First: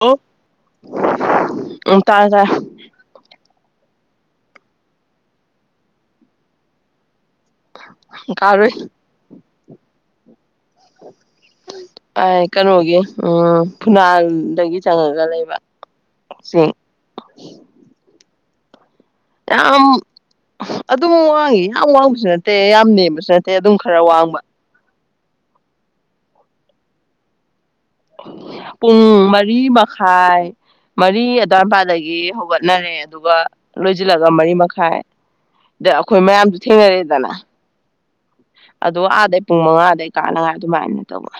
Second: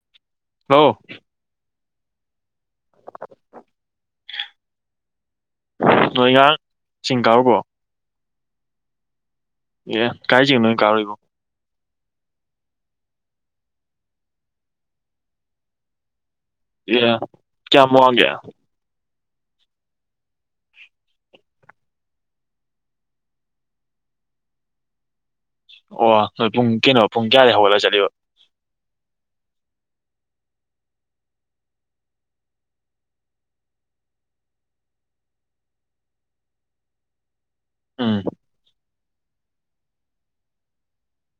ꯑꯣ ꯍꯂꯣ ꯎꯝ ꯇꯥꯥꯏ ꯇꯥꯏ ꯅꯣꯏꯒ ꯆꯤꯡ ꯀꯥꯔꯨꯕꯣ ꯀꯥꯔꯨꯏ ꯑꯦ ꯀꯥꯏ ꯅ ꯀꯥꯥꯎꯔꯤꯕ ꯑꯦ ꯀꯩꯅꯣꯒꯤ ꯎꯝ ꯐꯨꯅꯥꯜꯗꯒꯤ ꯆꯪꯉꯒ ꯂꯩꯕ ꯆꯤꯡ ꯌꯥ ꯀꯌꯥ ꯃꯥꯡꯒꯦ ꯌꯥꯝ ꯑꯗꯨꯝ ꯋꯥꯡꯉꯤ ꯌꯥꯝ ꯋꯥꯡꯕꯁꯨ ꯅꯠꯇꯦ ꯌꯥꯝ ꯅꯦꯝꯕꯁꯨ ꯅꯠꯇꯦ ꯑꯗꯨꯝ ꯈꯔ ꯋꯥꯡꯕ ꯑꯣ ꯅꯣꯏ ꯄꯨꯡ ꯀꯩꯅꯣ ꯄꯨꯡ ꯀꯌꯥꯗ ꯍꯧꯒꯠꯂꯁꯤ ꯆꯂꯤ ꯄꯨꯡ ꯃꯔꯤ ꯃꯈꯥꯏ ꯃꯔꯤ ꯑ꯭ꯋꯥꯏꯄꯥꯗꯒꯤ ꯍꯧꯒꯠꯅꯔꯦ ꯑꯗꯨꯒ ꯂꯣꯏꯁꯤꯜꯂꯒ ꯃꯔꯤ ꯃꯈꯥꯏꯗ ꯑꯩꯈꯣꯏ ꯃꯌꯥꯝꯁꯨ ꯊꯦꯡꯅꯔꯦꯗꯅ ꯎꯝ ꯑꯗꯣ ꯑꯥꯗꯩ ꯄꯨꯡ ꯃꯉꯥꯗꯩ ꯀꯥꯅꯉꯥꯏ ꯑꯗꯨꯃꯥꯏꯅ ꯇꯧꯕ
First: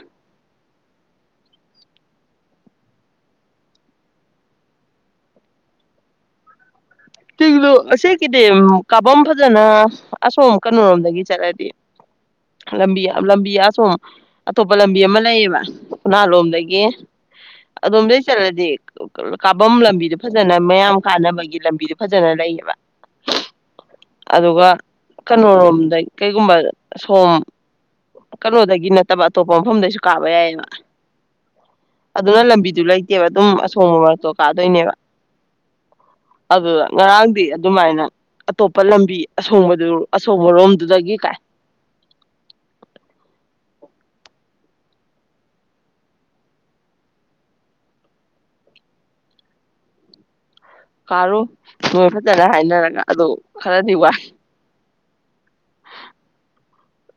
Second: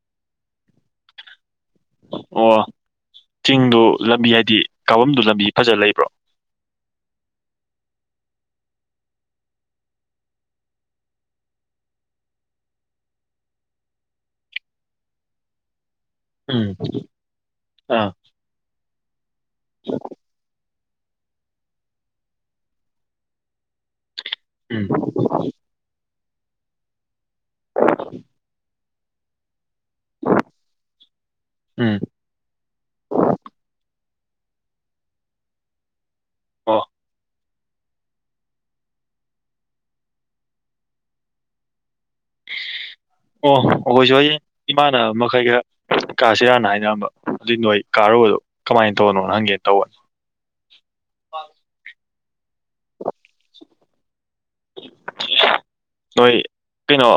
ꯑꯣ ꯆꯤꯡꯗꯨ ꯂꯝꯕꯤ ꯍꯥꯏꯗꯤ ꯀꯥꯐꯝꯗꯨ ꯂꯝꯕꯤ ꯐꯖ ꯂꯩꯕ꯭ꯔꯣ ꯑꯀꯤꯗꯤ ꯀꯥꯐꯝ ꯐꯖꯅ ꯑꯁꯣꯝ ꯀꯩꯅꯣꯔꯣꯝꯗꯒꯤ ꯆꯠꯂꯗꯤ ꯂꯝꯕꯤ ꯂꯝꯕꯤ ꯑꯁꯣꯝ ꯑꯇꯣꯞꯄ ꯂꯝꯕꯤ ꯑꯃ ꯂꯩꯌꯦꯕ ꯎꯅꯥ ꯎꯝ ꯂꯣꯝꯗꯒꯤ ꯑꯥ ꯑꯗꯣꯝꯗꯒꯤꯩ ꯆꯠꯂꯗꯤ ꯀꯥꯐꯝ ꯂꯝꯕꯤꯗꯣ ꯐꯖꯅ ꯃꯌꯥꯝ ꯀꯥꯟꯅꯕꯒꯤ ꯂꯝꯕꯤꯗ ꯐꯖꯅ ꯂꯩꯌꯦꯕ ꯑꯗꯨꯒ ꯎꯝ ꯀꯩꯅꯣꯔꯣꯝꯗꯩ ꯀꯩꯒꯨꯝꯕ ꯁꯣꯝ ꯀꯜ ꯍꯗꯗꯒꯤ ꯏ ꯅ ꯣ ꯃꯐꯝꯗꯩꯁꯨ ꯀꯥꯕ ꯌꯥꯏꯑꯕ ꯎꯝ ꯑꯗꯨꯅ ꯂꯝꯕꯤꯗꯨ ꯂꯩꯇꯦꯕ ꯑꯗꯨꯝ ꯑꯁꯣꯡꯕ ꯃꯔ ꯇꯣ ꯀꯥꯗꯣꯏꯅꯦꯕ ꯑꯣ ꯑꯗꯨꯗ ꯉꯔꯥꯡꯗꯤ ꯑꯗꯨꯃꯥꯏꯅ ꯑꯇꯣꯞꯄ ꯂꯝꯕꯤ ꯑꯁꯣꯡꯕꯗꯨ ꯑꯁꯣꯡꯕꯔꯣꯝꯗꯨꯗꯒꯤ ꯀꯥꯏ ꯑꯣ ꯑꯩꯈꯣꯏꯁꯨ ꯑꯩ ꯏꯃꯥꯟꯅꯕ ꯃꯈꯩ ꯈꯔ ꯀꯥꯁꯤꯔꯥꯟꯅ ꯍꯥꯏꯅꯔꯝꯕ ꯑꯗꯨꯏ ꯅꯣꯏ ꯀꯥꯔꯨꯕꯗꯣ ꯀꯃꯥꯏꯅ ꯇꯧꯕꯅꯣ ꯍꯪꯒꯦꯅ ꯇꯧꯕꯅꯤ ꯀꯣ ꯐꯖꯅ ꯍꯥꯏꯅꯔꯒ ꯑꯗꯨ ꯈꯔꯗꯤ ꯋꯥ ꯅꯣꯏ ꯀꯩꯅꯣ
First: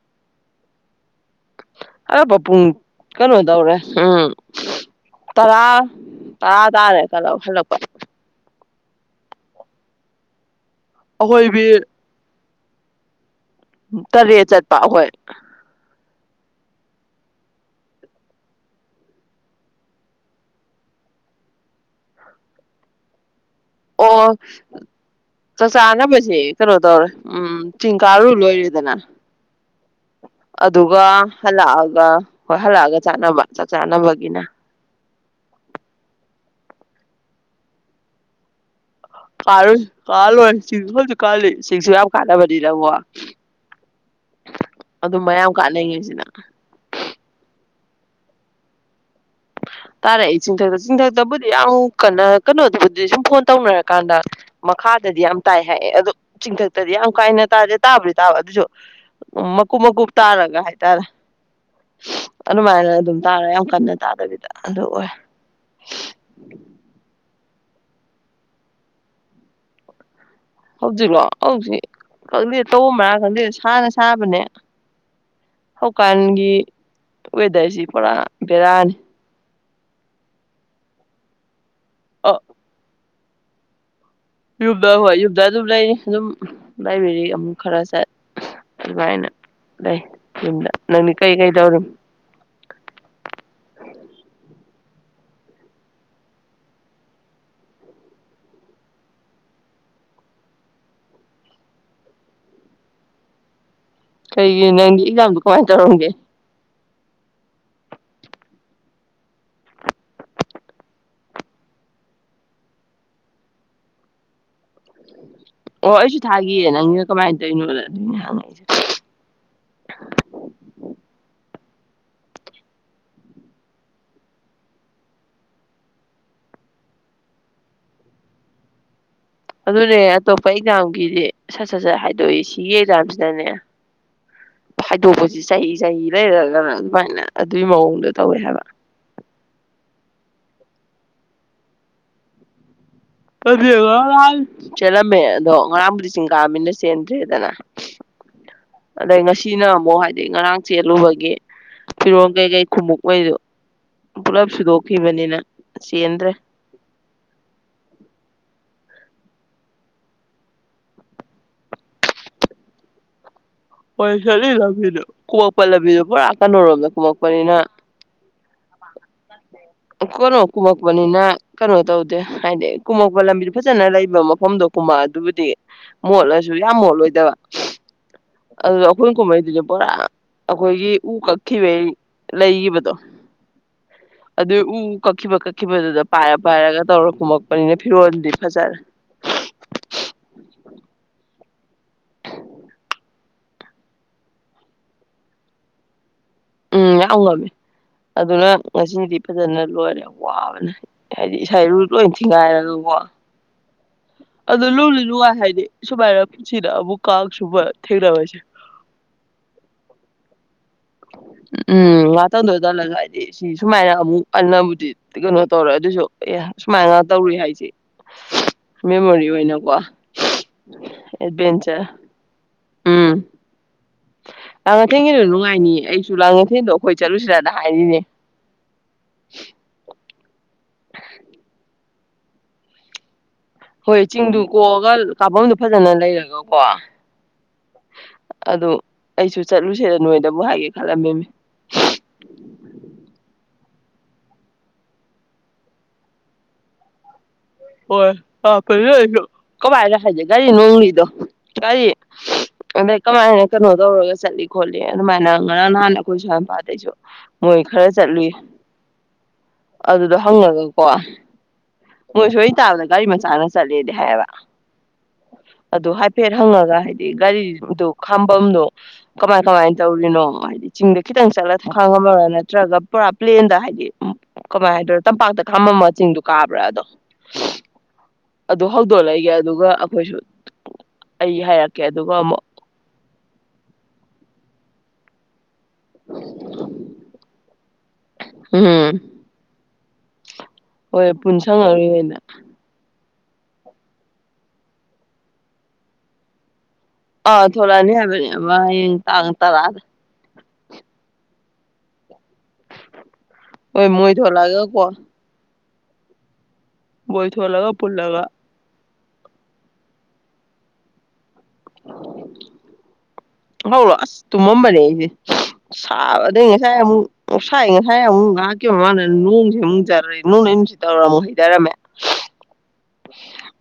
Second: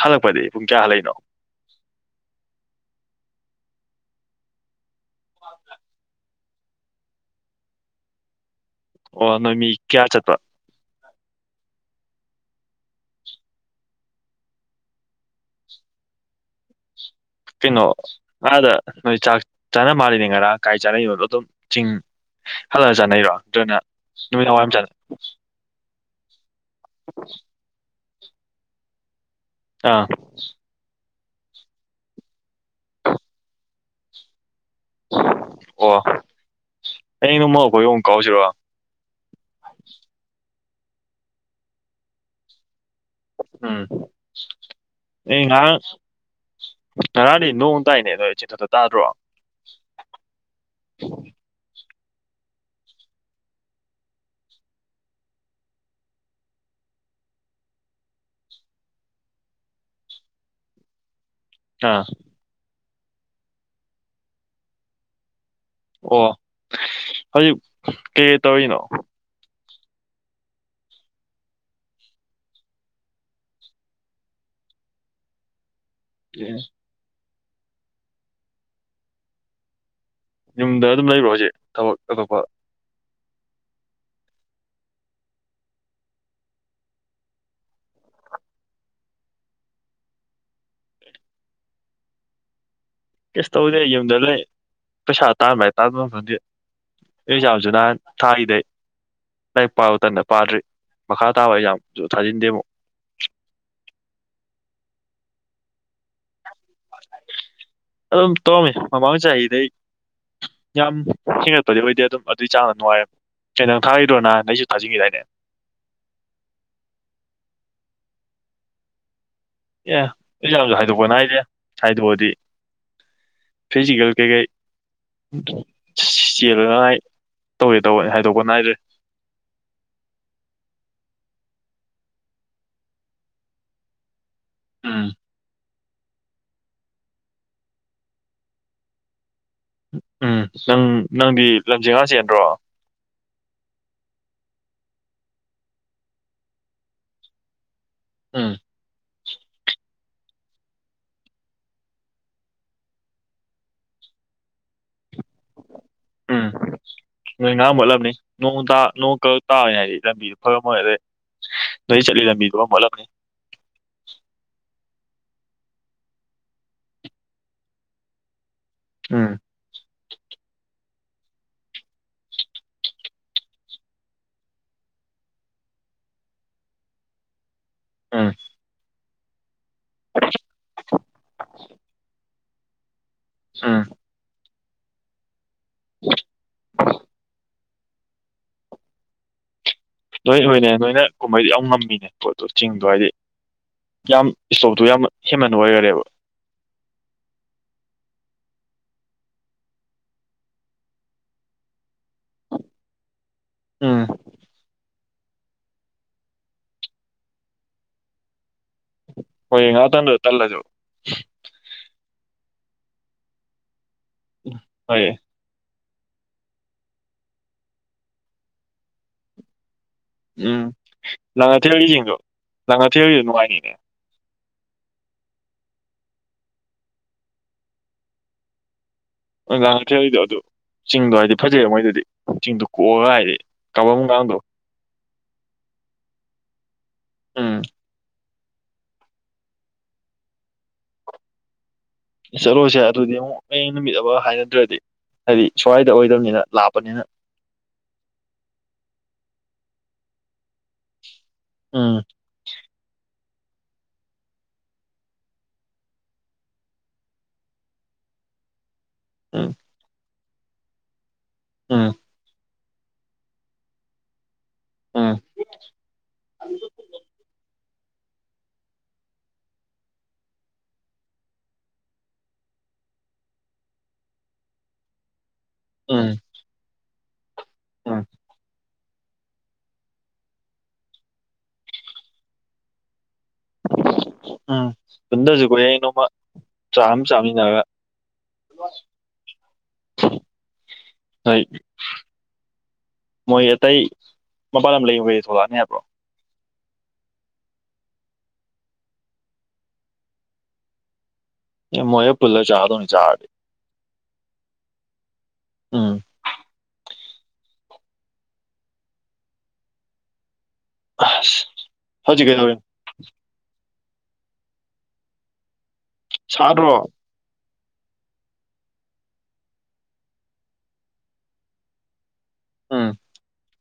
ꯍꯜꯂꯛꯄꯗꯤ ꯄꯨꯡ ꯀꯌꯥ ꯍꯜꯂꯛꯏꯅꯣ ꯍꯜꯂꯛꯄ ꯄꯨꯡ ꯀꯩꯅꯣ ꯇꯧꯔꯦ ꯎꯝ ꯇꯔꯥ ꯇꯔꯥ ꯇꯥꯔꯦ ꯍꯜꯂꯛꯄ ꯑꯣ ꯅꯃꯤ ꯀꯌꯥ ꯆꯠꯇ ꯑꯩꯈꯣꯏꯕꯤ ꯇꯔꯦꯠ ꯆꯠꯄ ꯑꯩꯈꯣꯏ ꯀꯩꯅꯣ ꯉꯥꯗ ꯅꯣꯏ ꯆꯥꯛ ꯆꯥꯅ ꯃꯥꯜꯂꯤꯅꯦ ꯉꯔꯥꯡ ꯀꯥꯏ ꯆꯥꯅꯩꯅꯣꯗꯣ ꯑꯗꯨꯝ ꯆꯤꯡ ꯍꯜꯂꯒ ꯆꯥꯅꯩꯔꯣ ꯅꯠꯇ꯭ꯔꯅ ꯑꯣ ꯅꯨꯃꯤꯗꯥꯡ ꯋꯥꯏꯔꯝ ꯆꯥꯅ ꯆꯥꯛ ꯆꯥꯅꯕꯁꯦ ꯀꯩꯅꯣ ꯇꯧꯔꯦ ꯎꯝ ꯆꯤꯡ ꯀꯥꯔꯨ ꯂꯣꯏꯔꯗꯅ ꯑꯥ ꯍꯜꯂꯛꯑꯒ ꯍꯣꯏ ꯍꯜꯂꯛꯑꯒ ꯆꯥꯅꯕ ꯆꯥꯛ ꯆꯥꯅꯕꯒꯤꯅ ꯑꯣ ꯑꯩ ꯅꯣꯡꯃ ꯑꯩꯈꯣꯏ ꯑꯈꯨꯝ ꯀꯥꯎꯁꯤꯔꯣ ꯀꯥꯔꯨꯁꯤ ꯀꯥꯔ ꯂꯣꯏꯔꯦ ꯁꯤꯁꯤꯡꯁꯣꯜꯁꯨ ꯀꯜ ꯁꯤꯁꯤꯡꯁꯕ ꯀꯥꯗꯕꯗꯤꯔ ꯎꯝ ꯑꯗꯨꯝ ꯑꯩ ꯃꯌꯥꯝ ꯉꯍꯥꯟ ꯀꯥꯟꯅꯩꯉꯩꯁꯤꯅ ꯉꯔꯥꯡꯗꯩ ꯅꯣꯡ ꯑꯗꯨꯗꯥꯏꯅꯦ ꯑꯗꯣ ꯑꯗꯨꯗꯗ ꯇꯥꯗ꯭ꯔꯣ ꯇꯥꯔꯛꯏ ꯆꯤꯡꯊꯛꯇ ꯆꯤꯡꯊꯛꯇꯕꯨꯗꯤ ꯌꯥꯝ ꯀꯟꯅ ꯀꯩꯅꯣꯗꯨꯕꯨꯗꯤ ꯁꯨꯝ ꯐꯣꯟ ꯇꯧꯅꯔꯀꯥꯟꯗ ꯃꯈꯥꯗꯗꯤ ꯌꯥꯝ ꯇꯥꯏ ꯍꯥꯏꯌꯦ ꯑꯗꯣ ꯆꯤꯡꯊꯛꯇꯗꯤ ꯌꯥꯝ ꯀꯥꯏꯅ ꯇꯥꯗꯦ ꯇꯥꯕꯗꯤ ꯇꯥꯕ ꯑꯗꯨꯁꯨ ꯃꯀꯨꯞ ꯃꯀꯨꯞ ꯇꯥꯔꯒ ꯍꯥꯏꯇꯥꯔꯦ ꯑꯥ ꯑꯗꯨꯃꯥꯏꯅ ꯑꯗꯨꯝ ꯇꯥꯔꯦ ꯌꯥꯝ ꯀꯟꯅ ꯇꯥꯗꯕꯤꯗ ꯑꯗꯨ ꯑꯣꯏ ꯑꯣ ꯍꯧꯖꯤꯛ ꯀꯩ ꯀꯩ ꯇꯧꯔꯤꯅꯣ ꯍꯧꯖꯤꯛꯂꯣ ꯍꯧꯖꯤꯛ ꯈꯪꯗꯦ ꯇꯧꯕꯝ ꯃꯔꯥꯡ ꯈꯪꯗꯦ ꯁꯥꯅ ꯁꯥꯕꯅꯦ ꯍꯧꯀꯥꯟꯒꯤ ꯋꯦꯗꯔꯁꯤ ꯄꯨꯔꯥ ꯕꯦꯔꯥꯅꯤ ꯌꯨꯝꯗ ꯑꯗꯨꯝ ꯂꯩꯕ꯭ꯔꯣ ꯍꯧꯖꯤꯛ ꯊꯕꯛ ꯑꯇꯣꯞꯄ ꯑ ꯌꯨꯝꯗ ꯍꯣꯏ ꯌꯨꯝꯗ ꯑꯗꯨꯝ ꯂꯩꯔꯤ ꯑꯗꯨꯝ ꯂꯥꯏꯕ꯭ꯔꯦꯔꯤ ꯑꯃꯨꯛ ꯈꯔ ꯆꯠ ꯑꯗꯨꯃꯥꯏꯅ ꯂꯩ ꯌꯨꯝꯗ ꯅꯪꯗꯤ ꯀꯩ ꯀꯩ ꯇꯧꯔꯤ ꯀꯩꯁꯨ ꯇꯧꯗꯦ ꯌꯨꯝꯗ ꯂꯩ ꯄꯩꯁꯥ ꯇꯥꯟꯕꯥꯏ ꯇꯥꯟꯕꯥꯟꯕ ꯐꯗꯦ ꯑꯦꯛꯖꯥꯝꯁꯨ ꯅꯍꯥꯟ ꯊꯥꯔꯤꯗꯩ ꯂꯥꯏꯔꯤꯛ ꯄꯥꯕꯇꯅ ꯄꯥꯗ꯭ꯔꯤ ꯃꯈꯥ ꯇꯥꯕ ꯑꯦꯛꯖꯥꯝꯁꯨ ꯊꯥꯖꯤꯟꯗꯦ ꯑꯃꯨꯛ ꯀꯩꯒꯤ ꯅꯪꯒꯤ ꯑꯦꯛꯖꯥꯝꯗꯣ ꯀꯃꯥꯏꯅ ꯇꯧꯔꯝꯒꯦ ꯑꯗꯨꯝ ꯇꯧꯔꯝꯃꯤ ꯃꯃꯥꯡ ꯆꯍꯤꯗꯩ ꯌꯥꯝ ꯍꯦꯟꯒꯠꯄꯗꯤ ꯑꯣꯏꯗꯦ ꯑꯗꯨꯝ ꯑꯗꯨꯏ ꯆꯥꯡꯅ ꯅꯨꯡꯉꯥꯏ ꯀꯩꯇꯪ ꯊꯥꯔꯤꯗ꯭ꯔꯣꯅ ꯅꯪꯁꯨ ꯊꯥꯖꯤꯟꯈꯤꯗꯥꯏꯅꯦ ꯑꯣ ꯑꯩꯁꯨ ꯊꯥꯈꯤꯌꯦ ꯅꯪꯅ ꯀꯃꯥꯏꯅ ꯇꯧꯔꯤꯅꯣꯗ ꯑꯗꯨꯏꯅꯦ ꯍꯪꯉꯛꯏꯁꯦ ꯑꯦ ꯑꯦꯛꯖꯥꯝꯁꯨ ꯍꯥꯏꯗꯣꯛꯄ ꯅꯥꯏꯗ꯭ꯔꯦ ꯍꯥꯏꯗꯣꯛꯑꯗꯤ ꯐꯤꯖꯤꯀꯦꯜ ꯀꯩꯀꯩ ꯆꯦꯜꯂꯅꯉꯥꯏ ꯇꯧꯋꯦ ꯇꯧꯕꯅꯤ ꯍꯥꯏꯗꯣꯛꯄ ꯅꯥꯏꯗ꯭ꯔꯦ ꯑꯗꯨꯅꯦ ꯑꯇꯣꯞꯄ ꯑꯦꯛꯖꯥꯝꯒꯤꯗꯤ ꯁꯠ ꯁꯠ ꯁꯠ ꯍꯥꯏꯗꯣꯛꯏ ꯁꯤꯒꯤ ꯑꯦꯛꯖꯥꯝꯁꯤꯗꯅꯦ ꯎꯝ ꯍꯥꯏꯗꯣꯛꯄꯁꯤ ꯆꯍꯤ ꯆꯍꯤ ꯂꯩꯔꯒꯅ ꯑꯗꯨꯃꯥꯏꯅ ꯑꯗꯨꯒꯤ ꯃꯑꯣꯡꯗꯣ ꯇꯧꯋꯦ ꯍꯥꯏꯕ ꯎꯝ ꯅꯪ ꯅꯪꯗꯤ ꯂꯝꯖꯦ ꯉꯥ ꯆꯦꯟꯗ꯭ꯔꯣ ꯂꯝꯖꯦꯜ ꯉꯔꯥꯡꯡ ꯆꯦꯜꯂꯝꯃꯦ ꯑꯗꯣ ꯉꯔꯥꯡꯕꯨꯗꯤ ꯆꯤꯡ ꯀꯥꯕꯅꯤꯅ ꯆꯦꯟꯗ꯭ꯔꯦꯗꯅ ꯎꯝ ꯑꯗꯩ ꯉꯁꯤꯅ ꯑꯃꯨꯛ ꯍꯥꯏꯗꯤ ꯉꯔꯥꯡ ꯆꯦꯜꯂꯨꯕꯒꯤ ꯐꯤꯔꯣꯜ ꯀꯩꯀꯩ ꯈꯨꯃꯨꯛꯉꯩꯗꯨ ꯄꯨꯂꯞ ꯁꯨꯗꯣꯛꯈꯤꯕꯅꯤꯅ ꯆꯦꯟꯗ꯭ꯔꯦ ꯎꯝ ꯅꯣꯏ ꯉꯍꯥ ꯃꯣꯠꯂꯝꯅꯤ ꯅꯣꯡꯒ ꯇꯥ ꯅꯣꯡ ꯀꯛ ꯇꯥꯔꯅꯤ ꯍꯥꯏꯗꯤ ꯂꯝꯕꯤꯗꯨꯣ ꯐꯉꯝꯃꯣꯏ ꯑꯗꯩ ꯅꯣꯏ ꯆꯠꯂꯤ ꯂꯝꯕꯤꯗꯨꯣ ꯃꯣꯠꯂꯝꯅꯤ ꯍꯣꯏ ꯆꯠꯂꯤ ꯂꯝꯕꯤꯗꯣ ꯀꯨꯝꯃꯛꯄ ꯂꯝꯕꯤꯗꯣ ꯄꯨꯔꯥ ꯀꯩꯅꯣ ꯔꯣꯝꯗ ꯀꯨꯝꯃꯛꯄꯅꯤꯅ ꯎꯝ ꯀꯩꯅꯣ ꯀꯨꯝꯃꯛꯄꯅꯤꯅ ꯀꯩꯅꯣ ꯇꯧꯗꯦ ꯍꯥꯏꯗꯤ ꯀꯨꯝꯃꯛꯄ ꯂꯝꯕꯤꯗ ꯐꯖꯅ ꯂꯩꯕ ꯃꯐꯝꯗꯣ ꯀꯨꯝꯃꯛꯑ ꯑꯗꯨꯕꯨꯗꯤ ꯃꯣꯠꯂꯁꯨ ꯌꯥꯝ ꯃꯣꯠꯂꯣꯏꯗꯕ ꯎꯝ ꯑꯗꯨ ꯃꯣꯏ ꯀꯨꯝꯃꯛꯏꯗꯨꯁꯨ ꯄꯨꯔꯥ ꯑꯩꯈꯣꯏꯒꯤ ꯎ ꯀꯛꯈꯤꯕꯩ ꯂꯩꯕꯗꯣ ꯎꯝ ꯑꯗꯨ ꯎ ꯀꯛꯈꯤꯕꯀ ꯆꯛꯈꯤꯕꯗꯨꯗ ꯄꯥꯏꯔ ꯄꯥꯏꯔꯒ ꯇꯧꯔꯀꯨꯃꯛ ꯄꯅꯤꯅ ꯐꯤꯔꯣꯜꯗꯤ ꯐꯖꯔꯦ ꯅꯣꯏ ꯍꯣꯏꯅꯦ ꯅꯣꯏꯅ ꯀꯨꯝꯍꯩꯗꯤ ꯌꯥꯝ ꯉꯝꯃꯦ ꯃꯤꯅꯦ ꯄꯣꯠꯇꯣ ꯆꯤꯡꯗꯣ ꯍꯥꯏꯗꯤ ꯌꯥꯝ ꯏꯁꯇꯣꯛꯇꯣ ꯌꯥꯝ ꯍꯦꯃꯟꯅ ꯑꯣꯏꯈꯔꯦꯕ ꯎꯝ ꯌꯥꯝ ꯉꯝꯃꯦ ꯑꯗꯨꯅ ꯉꯁꯤꯗꯤ ꯐꯖꯅ ꯂꯣꯏꯔꯦ ꯋꯥꯕꯅꯦ ꯍꯥꯏꯗꯤ ꯏꯁꯥꯏꯔꯨ ꯂꯣꯏ ꯊꯤꯡꯉꯥꯏꯔꯒꯀꯣ ꯎꯝ ꯑꯗꯨꯂꯣ ꯅꯨꯡꯉꯥꯏ ꯍꯥꯏꯗꯤ ꯁꯨꯃꯥꯏꯅ ꯄꯨꯟꯁꯤꯗ ꯑꯃꯨꯛꯀ ꯁꯨꯕ ꯊꯦꯡꯅꯕꯁꯦ ꯍꯣꯏ ꯉꯍꯥꯛꯇꯡꯗꯣ ꯇꯜꯂꯁꯨ ꯎꯝ ꯉꯥꯛ ꯇꯟꯗꯣ ꯇꯜꯂꯖꯨ ꯍꯥꯏꯗꯤ ꯁꯤ ꯁꯨꯃꯥꯏꯅ ꯑꯃꯨꯛ ꯑꯟꯅꯕꯨꯗꯤ ꯍꯣꯏ ꯀꯩꯅꯣ ꯇꯧꯔꯦ ꯑꯗꯨꯁꯨ ꯑꯦ ꯁꯨꯃꯥꯏꯅ ꯇꯧꯔꯨ ꯍꯥꯏꯁꯤ ꯃꯦꯃꯣꯔꯤ ꯑꯣꯏꯅꯀꯣ ꯎꯝ ꯂꯥꯡꯉꯊꯦꯜꯒꯤ ꯑꯦꯗꯚꯦꯟꯆꯔ ꯆꯤꯡꯗꯣ ꯂꯥꯡꯉꯊꯦꯜꯒꯤꯗꯣ ꯅꯨꯡꯉꯥꯏꯅꯤꯅꯦ ꯂꯥꯡꯉꯊꯦꯜꯒꯤꯁꯨ ꯅꯨꯡꯉꯥꯏꯅꯤ ꯑꯩꯁꯨ ꯂꯥꯡꯉꯊꯦꯜꯗꯣ ꯑꯩꯈꯣꯏ ꯆꯠꯂꯨꯁꯤꯔꯅ ꯍꯥꯏꯔꯤꯅꯦ ꯂꯥꯡꯉꯊꯦꯜꯒꯤꯗꯣ ꯑꯗꯨ ꯆꯤꯡꯗꯣ ꯍꯥꯏꯗꯤ ꯐꯖꯩꯕ ꯃꯣꯏꯗꯨꯗꯤ ꯆꯤꯡꯗꯨ ꯀꯣꯛꯑꯒ ꯍꯥꯏꯔꯦ ꯍꯣꯏ ꯆꯤꯡꯗꯨ ꯀꯣꯛꯑꯒ ꯀꯥꯐꯝꯗꯨ ꯐꯖꯅ ꯂꯩꯔꯒꯀꯣ ꯎꯝ ꯑꯗꯨ ꯑꯩꯁꯨ ꯆꯠꯂꯨꯁꯦꯗ ꯅꯣꯏꯗꯕꯨ ꯍꯥꯏꯒꯦ ꯈꯜꯂꯝꯃꯤꯃꯤ ꯆꯠꯂꯣꯁꯦ ꯑꯗꯨꯗꯤ ꯑꯃꯨꯛ ꯍꯌꯦꯡ ꯅꯨꯃꯤꯠ ꯑꯃ ꯍꯥꯏꯅꯗ꯭ꯔꯗꯤ ꯍꯥꯏꯗꯤ ꯁ꯭ꯋꯥꯏꯗ ꯑꯣꯏꯗꯕꯅꯤꯅ ꯂꯥꯛꯄꯅꯤꯅ ꯍꯣꯏ ꯂꯥꯞꯄꯅꯤꯅ ꯑꯩꯖ ꯀꯃꯥꯏꯗ ꯍꯥꯏꯗꯤ ꯒꯥꯔꯤ ꯅꯣꯡꯂꯤꯗꯣ ꯀꯔꯤ ꯎꯝ ꯑꯗ ꯀꯃꯥꯏꯅ ꯀꯩꯅꯣ ꯇꯧꯔꯒ ꯆꯠꯂꯤ ꯈꯣꯠꯂꯤ ꯑꯗꯨꯃꯥꯏꯅ ꯉꯔꯥꯡ ꯅꯍꯥꯟ ꯑꯩꯈꯣꯏ ꯁ꯭ꯋꯥꯏꯄꯥꯗꯩꯁꯨ ꯃꯣꯏ ꯈꯔ ꯆꯠꯂꯨꯏ ꯎꯝ ꯑꯗꯨꯗꯣ ꯍꯪꯉꯒꯀꯣ ꯎꯝ ꯃꯣꯏ ꯁꯣꯏ ꯇꯥꯕꯗ ꯒꯥꯔꯤ ꯃꯆꯥꯅ ꯆꯠꯂꯦꯗꯤ ꯍꯥꯏꯕ ꯎꯝ ꯑꯗꯨ ꯍꯥꯏꯐꯦꯠ ꯍꯪꯉꯒ ꯍꯥꯏꯗꯤ ꯒꯥꯔꯤꯗꯨ ꯈꯥꯝꯕꯝꯗꯣ ꯀꯃꯥꯏ ꯀꯃꯥꯏꯅ ꯇꯧꯔꯤꯅꯣ ꯍꯥꯏꯗꯤ ꯆꯤꯡꯗ ꯈꯤꯇꯪ ꯆꯠꯂꯒ ꯊꯈꯥꯡ ꯑꯃꯃꯔ ꯅꯠꯇ꯭ꯔꯒ ꯄꯨꯔꯥ ꯄ꯭ꯂꯦꯟꯗ ꯍꯥꯏꯗꯤ ꯀꯃꯥꯏ ꯍꯥꯏꯗꯣꯏꯔꯣ ꯇꯝꯄꯥꯛꯇ ꯈꯥꯝꯃꯝꯝꯕ ꯎꯝ ꯆꯤꯡꯗꯨꯣ ꯀꯥꯕ꯭ꯔꯥ ꯑꯗꯣ ꯎꯝ ꯑꯗꯨ ꯍꯧꯗꯣꯛꯂꯛꯏꯒꯦ ꯑꯗꯨꯒ ꯑꯩꯈꯣꯏꯁꯨ ꯑꯩ ꯍꯥꯏꯔꯛꯀꯦ ꯑꯗꯨꯒ ꯑꯃꯨꯛ ꯎꯝ ꯍꯟꯗꯁꯨ ꯍꯌꯦꯡ ꯅꯣꯡꯃ ꯆꯥꯛ ꯑꯃ ꯆꯥꯃꯤꯟꯅꯔꯒ ꯎꯝ ꯍꯣꯏ ꯄꯨꯟ ꯑꯩ ꯁꯪꯉꯔꯣꯏꯉꯩꯗ ꯃꯣꯏ ꯑꯇꯩ ꯃꯄꯥꯜ ꯂꯝ ꯂꯩꯕꯒꯩ ꯊꯣꯛꯂꯛꯑꯅꯤ ꯍꯥꯏꯕ꯭ꯔꯣ ꯑꯥ ꯊꯂꯛꯑꯅꯤ ꯍꯥꯏꯕꯅꯦ ꯑꯃꯥ ꯍꯌꯦꯡ ꯇꯥꯡ ꯇꯔꯥꯗ ꯃꯣꯏ ꯑꯣꯏ ꯃꯣꯏ ꯊ ꯂꯒꯦ ꯀꯣ ꯎꯝ ꯣꯏ ꯊꯂꯒ ꯄꯨꯜꯂꯒ ꯑ ꯍꯧꯖꯤꯒꯦ ꯍꯔꯣ ꯑꯁ ꯇꯨꯝꯃꯝꯕꯅꯦ ꯑꯩꯁꯦ ꯁꯥꯕꯗ ꯁꯥꯗ꯭ꯔꯣ ꯉꯁꯥꯏꯦ ꯁꯥꯏꯅ ꯍꯥꯏꯥꯏ ꯑꯃꯨꯛ ꯉꯥꯏꯍꯥꯛꯀꯤ ꯃꯃꯥꯅ ꯅꯣꯡꯁꯦ ꯑꯃꯨꯛ ꯆꯔꯦ ꯅꯣꯡꯅꯩ ꯅꯨꯡꯁꯤ ꯇꯧꯔ ꯑꯃꯨꯛ ꯍꯩꯊꯔꯝꯃꯦ ꯑꯥ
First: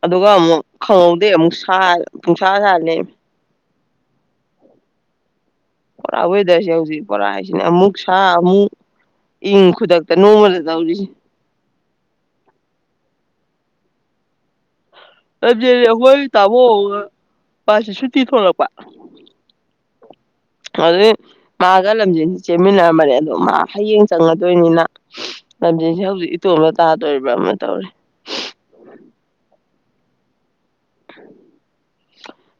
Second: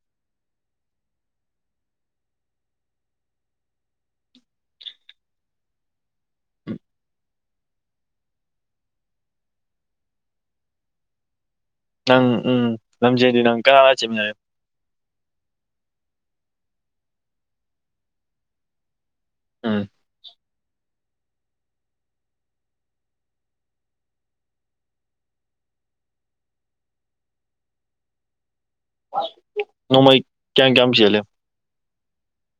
ꯑꯗꯨꯒ ꯑꯃꯨꯛ ꯈꯪꯍꯧꯗꯦ ꯑꯃꯨꯛ ꯁꯥ ꯄꯨꯡꯁꯥ ꯁꯥꯔꯅꯤ ꯣꯔꯥ ꯋꯦꯗꯔꯁꯦ ꯍꯧꯖꯤꯛ ꯣꯔꯥ ꯍꯥꯏꯁꯤꯅ ꯑꯃꯨꯛ ꯁꯥ ꯑꯃꯨꯛ ꯏꯪ ꯈꯨꯗꯛꯇ ꯅꯣꯡꯃꯗ ꯇꯧꯔꯤꯁꯤꯦ ꯅꯪ ꯎꯝ ꯂꯝꯝꯖꯩꯗꯨ ꯅꯪ ꯀꯅꯥ ꯂ ꯆꯦꯃꯤꯟꯅꯦ ꯑꯩꯈꯣꯏ ꯇꯥꯕꯣ ꯃꯥꯁꯤ ꯁꯨꯇꯤ ꯊꯣꯂꯛꯄ ꯎꯝ ꯑꯗꯨ ꯃꯥꯒ ꯂꯝꯖꯦꯟꯁꯦ ꯆꯦꯟꯃꯤꯟꯅꯔꯝꯕꯅꯦ ꯑꯗꯣ ꯃꯥ ꯍꯌꯦꯡ ꯆꯪꯉꯗꯣꯏꯅꯤꯅ ꯂꯝꯖꯦꯟꯁꯦ ꯍꯧꯖꯤꯛ ꯏꯇꯣꯝꯗ ꯇꯥꯗꯣꯔꯤꯕ꯭ꯔꯥ ꯑꯃ ꯇꯧꯔꯦ ꯅꯃꯩ ꯀꯌꯥꯝ ꯀꯌꯥꯝ ꯆꯂꯦ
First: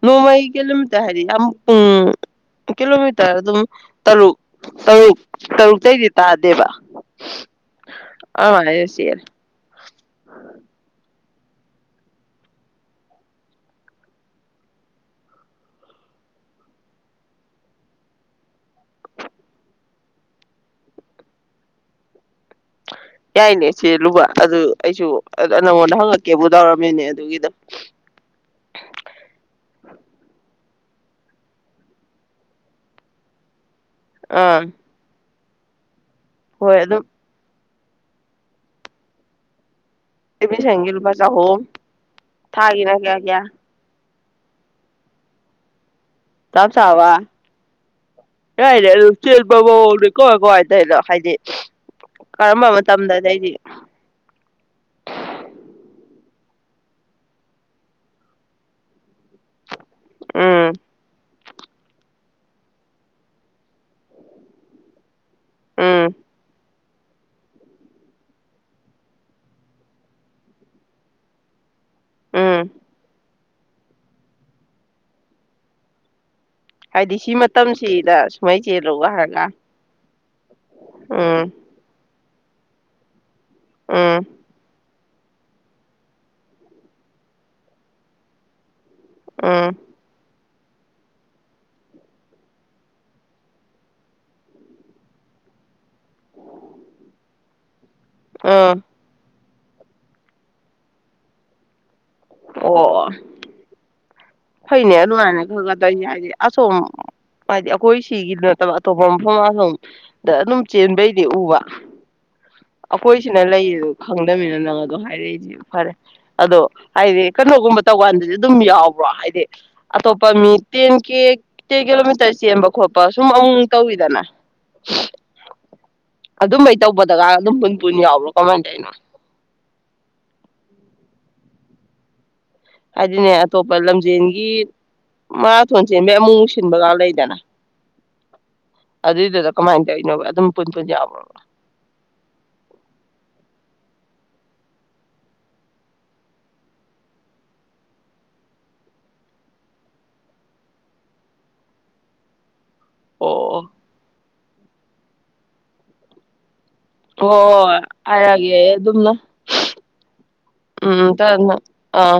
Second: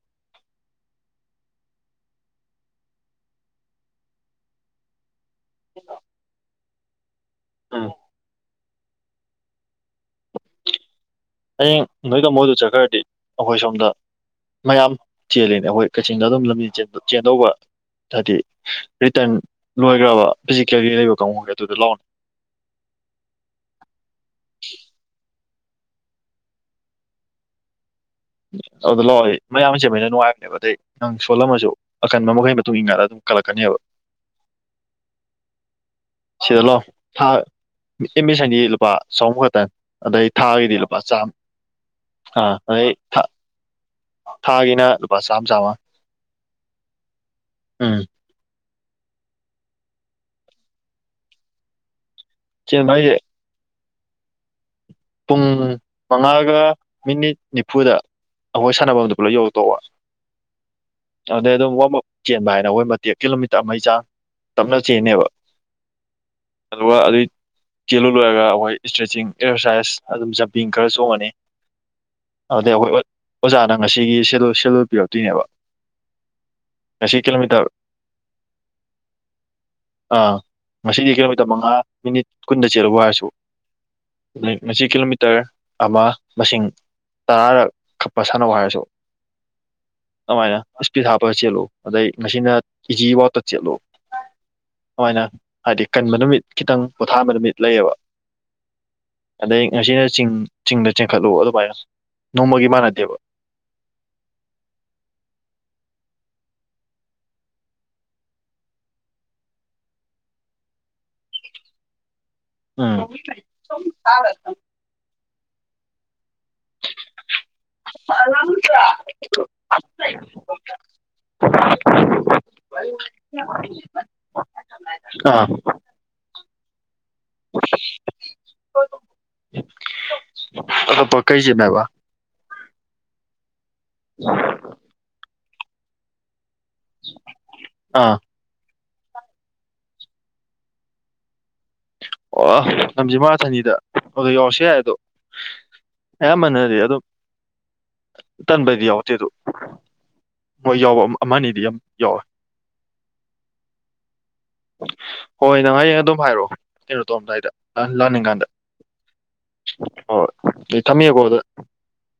ꯅꯣꯡꯃꯩ ꯀꯤꯂꯣꯃꯤꯇꯔ ꯍꯥꯏꯗꯤ ꯌꯥꯝ ꯄꯨꯡ ꯀꯤꯂꯣꯃꯤꯇꯔ ꯑꯗꯨꯝ ꯇꯔꯨꯛ ꯇꯔꯨꯛ ꯇꯔꯨꯛꯇꯩꯩꯗꯤ ꯇꯥꯗꯦꯕ ꯑꯝ ꯑ ꯁꯤꯦꯔ ꯍꯌꯦꯡ ꯅꯣꯏ ꯇꯥꯃꯣꯏꯗ ꯆꯠꯈ꯭ꯔꯗꯤ ꯑꯩꯈꯣꯏ ꯁꯣꯝꯗ ꯃꯌꯥꯝ ꯆꯦꯜꯂꯤꯅꯤ ꯑꯩꯈꯣꯏ ꯀꯛꯆꯤꯡꯗ ꯑꯗꯨꯝ ꯂꯝꯕꯤ ꯆꯦꯟꯗꯧꯕ ꯍꯥꯏꯗꯤ ꯔꯤꯇꯔꯟ ꯂꯣꯏꯈ꯭ꯔꯕ ꯐꯤꯖꯤꯀꯦꯒꯤ ꯂꯩꯕ ꯀꯥꯡꯒꯦ ꯑꯗꯨꯗ ꯂꯥꯛꯅꯤ ꯑ ꯅꯪꯉꯣꯟꯗ ꯍꯪꯉꯛꯀꯦꯕꯨ ꯇꯧꯔꯝꯃꯤꯅꯦ ꯑꯗꯨꯒꯤꯗꯣ ꯑꯗꯨꯗ ꯂꯥꯛꯑꯣ ꯃꯌꯥꯝꯁꯦ ꯃꯣꯏꯅ ꯅꯨꯡꯉꯥꯏꯕꯅꯦꯕ ꯑꯗꯩ ꯅꯪ ꯁꯣꯜꯂꯝꯃꯁꯨ ꯑꯀꯟꯕ ꯃꯈꯩ ꯃꯇꯨꯡ ꯏꯟꯟꯅꯥꯏꯂꯒ ꯑꯗꯨꯝ ꯀꯜꯂꯛꯀꯅꯦꯕ ꯑꯥ ꯁꯤꯂꯣ ꯍꯣꯏ ꯑꯗꯨꯝ ꯃꯤꯁꯟꯅꯤ ꯂꯨꯄꯥ ꯆꯍꯨꯝ ꯈꯛꯇꯪ ꯑꯗꯩ ꯃꯤ ꯊꯥꯒꯤꯗꯤ ꯁꯦꯡꯒꯦ ꯂꯨꯄꯥ ꯃꯥꯖꯥ ꯆꯥꯝꯃ ꯍ ꯑꯥ ꯑꯗꯩ ꯊꯥꯥꯏꯅꯒ ꯌꯥ ꯊꯥꯒꯤꯅ ꯂꯨꯄꯥ ꯆꯥꯝꯃ ꯆꯥꯝꯃ ꯇꯞ ꯆꯕ ꯎꯝ ꯀꯅꯦ ꯑꯗꯨ ꯆꯦꯟꯕ ꯃꯑꯣꯡꯅꯦ ꯀ ꯀ ꯍꯥꯏ ꯇꯩꯅꯣ ꯍꯥꯏꯗꯤ ꯀꯔꯝꯕ ꯆꯦꯟꯕ ꯍꯥꯏꯁꯦ ꯃꯇꯝꯗꯗꯩꯗꯤ ꯄꯨꯡ ꯃꯉꯥꯒ ꯃꯤꯅꯤꯠ ꯅꯤꯐꯨꯗ ꯑꯩꯈꯣꯏ ꯁꯥꯟꯅꯐꯝꯗ ꯄꯨꯂꯞ ꯌꯧꯔꯛꯇꯧꯕ ꯎꯝ ꯑꯗꯩ ꯑꯗꯨꯝ ꯋꯥ ꯆꯦꯟꯕ ꯍꯥꯏꯅ ꯑꯩꯋꯣꯏ ꯃꯇꯦꯛ ꯀꯤꯂꯣꯃꯤꯇꯔ ꯃꯩ ꯆꯥ ꯇꯞꯅ ꯆꯦꯟꯅꯦꯕ ꯎꯝ ꯑꯗꯨꯒ ꯑꯗꯨꯒꯤ ꯆꯦꯜꯂꯨ ꯂꯣꯏꯔꯒ ꯑꯩꯈꯣꯏ ꯏꯁꯇ꯭ꯔꯦꯠꯆꯤꯡ ꯑꯦꯛꯁꯔꯁꯥꯏꯁ ꯑꯗꯨꯝ ꯖꯄꯡ ꯈꯔ ꯆꯣꯡꯉꯅꯤ ꯎꯝ ꯑꯗꯨꯗ ꯍꯈꯣꯏ ꯑꯣꯖꯥꯅ ꯉꯁꯤꯒꯤ ꯁꯦꯂꯣꯜ ꯄꯤꯔꯛꯇꯣꯏꯅꯦꯕ ꯍꯥꯏꯗꯤ ꯉꯁꯤ ꯁꯤ ꯀꯤꯂꯣꯃꯤꯇꯔ ꯃꯇꯝꯁꯤꯗ ꯁꯨꯃꯥꯏ ꯆꯦꯜꯂꯨ ꯍꯥꯏꯔꯒ ꯑꯥ ꯎꯝ ꯁ꯭ꯀꯨꯟꯗ ꯆꯦꯂꯨꯕꯨ ꯍꯥꯏꯔꯁꯨ ꯑ ꯁꯤ ꯀꯤꯂꯣꯃꯤꯇꯔ ꯑꯃ ꯃꯁꯤꯡ ꯇꯔꯥꯔ ꯀꯛꯄ ꯁꯥꯟꯅꯧ ꯍꯥꯏꯔꯁꯨ ꯑꯥ ꯑꯗꯨꯃꯥꯏꯅ ꯏꯁꯄꯤꯠ ꯍꯥꯞꯄꯒ ꯆꯦꯜꯂꯨ ꯑꯗꯩ ꯉꯁꯤꯅ ꯏꯤꯖꯤ ꯋꯥꯎꯇ ꯆꯦꯜꯂꯨ ꯑꯗꯨꯃꯥꯏꯅ ꯍꯥꯏꯗꯤ ꯀꯟꯕ ꯅꯨꯃꯤꯠ ꯈꯤꯇꯪ ꯄꯣꯊꯥꯕ ꯅꯨꯃꯤꯠ ꯂꯩꯌꯦꯕ ꯑꯥ ꯑꯗꯩ ꯉꯁꯤꯅ ꯆꯤꯡ ꯆꯤꯡꯗ ꯆꯤꯡꯈꯠꯂꯨ ꯑꯗꯨꯃꯥꯏꯅ ꯅꯣꯡꯃꯒꯤ ꯑꯣ ꯃꯥꯟꯅꯗꯦꯕ ꯐꯩꯅꯦ ꯑꯗꯨꯃꯥꯏꯅ ꯈꯪꯒꯗꯣꯏꯅꯤ ꯍꯥꯏꯗꯤ ꯑꯁꯣꯝ ꯍꯥꯏꯗꯤ ꯑꯩꯈꯣꯏ ꯁꯤꯒꯤ ꯅꯠꯇꯕ ꯑꯇꯣꯞꯄ ꯃꯐꯝ ꯑꯁꯣꯝꯗ ꯑꯗꯨꯝ ꯆꯦꯟꯕꯩꯗꯤ ꯎꯕ ꯎꯝ ꯑꯩꯈꯣꯏꯁꯤꯅ ꯂꯩꯗ ꯈꯪꯗꯅꯤꯅ ꯅꯪ ꯑꯗꯣ ꯍꯥꯏꯔꯛꯏꯁꯦ ꯐꯔꯦ ꯑꯗꯣ ꯍꯥꯏꯗꯤ ꯀꯩꯅꯣꯒꯨꯝꯕ ꯇꯧꯀꯥꯟꯗꯗꯤ ꯑꯗꯨꯝ ꯌꯥꯎꯕ꯭ꯔꯣ ꯍꯥꯏꯗꯤ ꯑꯇꯣꯞꯄ ꯃꯤ ꯇꯦꯟ ꯀꯦ ꯇꯦꯟ ꯀꯤꯂꯣꯃꯤꯇꯔ ꯆꯦꯟꯕ ꯈꯣꯠꯄ ꯁꯨꯝ ꯑꯃꯨꯛ ꯇꯧꯋꯤꯗꯅ ꯑꯥ ꯑꯗꯨꯃ ꯇꯧꯕꯗꯒ ꯝꯟꯄꯅꯤ ꯌꯥꯕ꯭ꯔꯣ ꯀꯃꯥꯏ ꯇꯥꯏꯅ ꯀꯩꯁꯦꯃꯦꯕ ꯑꯗꯨ ꯑꯗꯨꯅꯦ ꯑꯇꯣꯞꯄ ꯂꯝꯖꯦꯟꯒꯤ ꯃꯥ ꯊꯣꯟꯁꯤꯦ ꯃ ꯁꯤꯕꯒ ꯂꯩꯗꯅ ꯑꯥ ꯑꯗꯨꯏꯗꯨꯗ ꯀꯃꯥꯏꯅ ꯇꯧꯔꯤꯅꯣꯕ ꯑꯗꯨꯝ ꯄꯨꯟ ꯄꯨꯟ ꯌꯥꯎꯕ꯭ꯔꯕ ꯑꯣꯥ ꯂꯝꯖꯤꯡ ꯃꯥꯊꯅꯤꯗ ꯑꯗꯨꯗ ꯌꯥꯎꯔꯁꯨ ꯌꯥꯏ ꯑꯗꯣ ꯑꯌꯥꯝꯕꯅꯗꯤ ꯑꯗꯨꯝ ꯇꯟꯕꯗꯤ ꯌꯥꯎꯔꯗꯦ ꯑꯗꯨ ꯃꯣꯏ ꯌꯥꯎꯕ ꯑꯃꯅꯤ ꯑꯗꯤ ꯌꯥꯝ ꯌꯥꯎꯋꯦ ꯑꯣ ꯍꯣꯏ ꯅꯪ ꯍꯌꯦꯡ ꯑꯗꯨꯝ ꯍꯥꯏꯔꯛꯑꯣ ꯀꯩꯅꯣ ꯍꯣꯏ ꯇꯧꯑꯝꯗꯥꯏꯗ ꯍꯣꯏ ꯂꯥꯟꯅꯤꯡꯀꯥꯟꯗ ꯍꯥꯏꯔꯛꯑꯒꯦ ꯑꯩ ꯑꯗꯨꯝꯅ ꯍꯣꯏꯣꯏ ꯑꯗꯨ ꯎꯝ ꯊꯝꯃꯦꯌꯦꯀꯣ ꯑꯗꯨꯗ ꯇꯞꯅ ꯑꯥ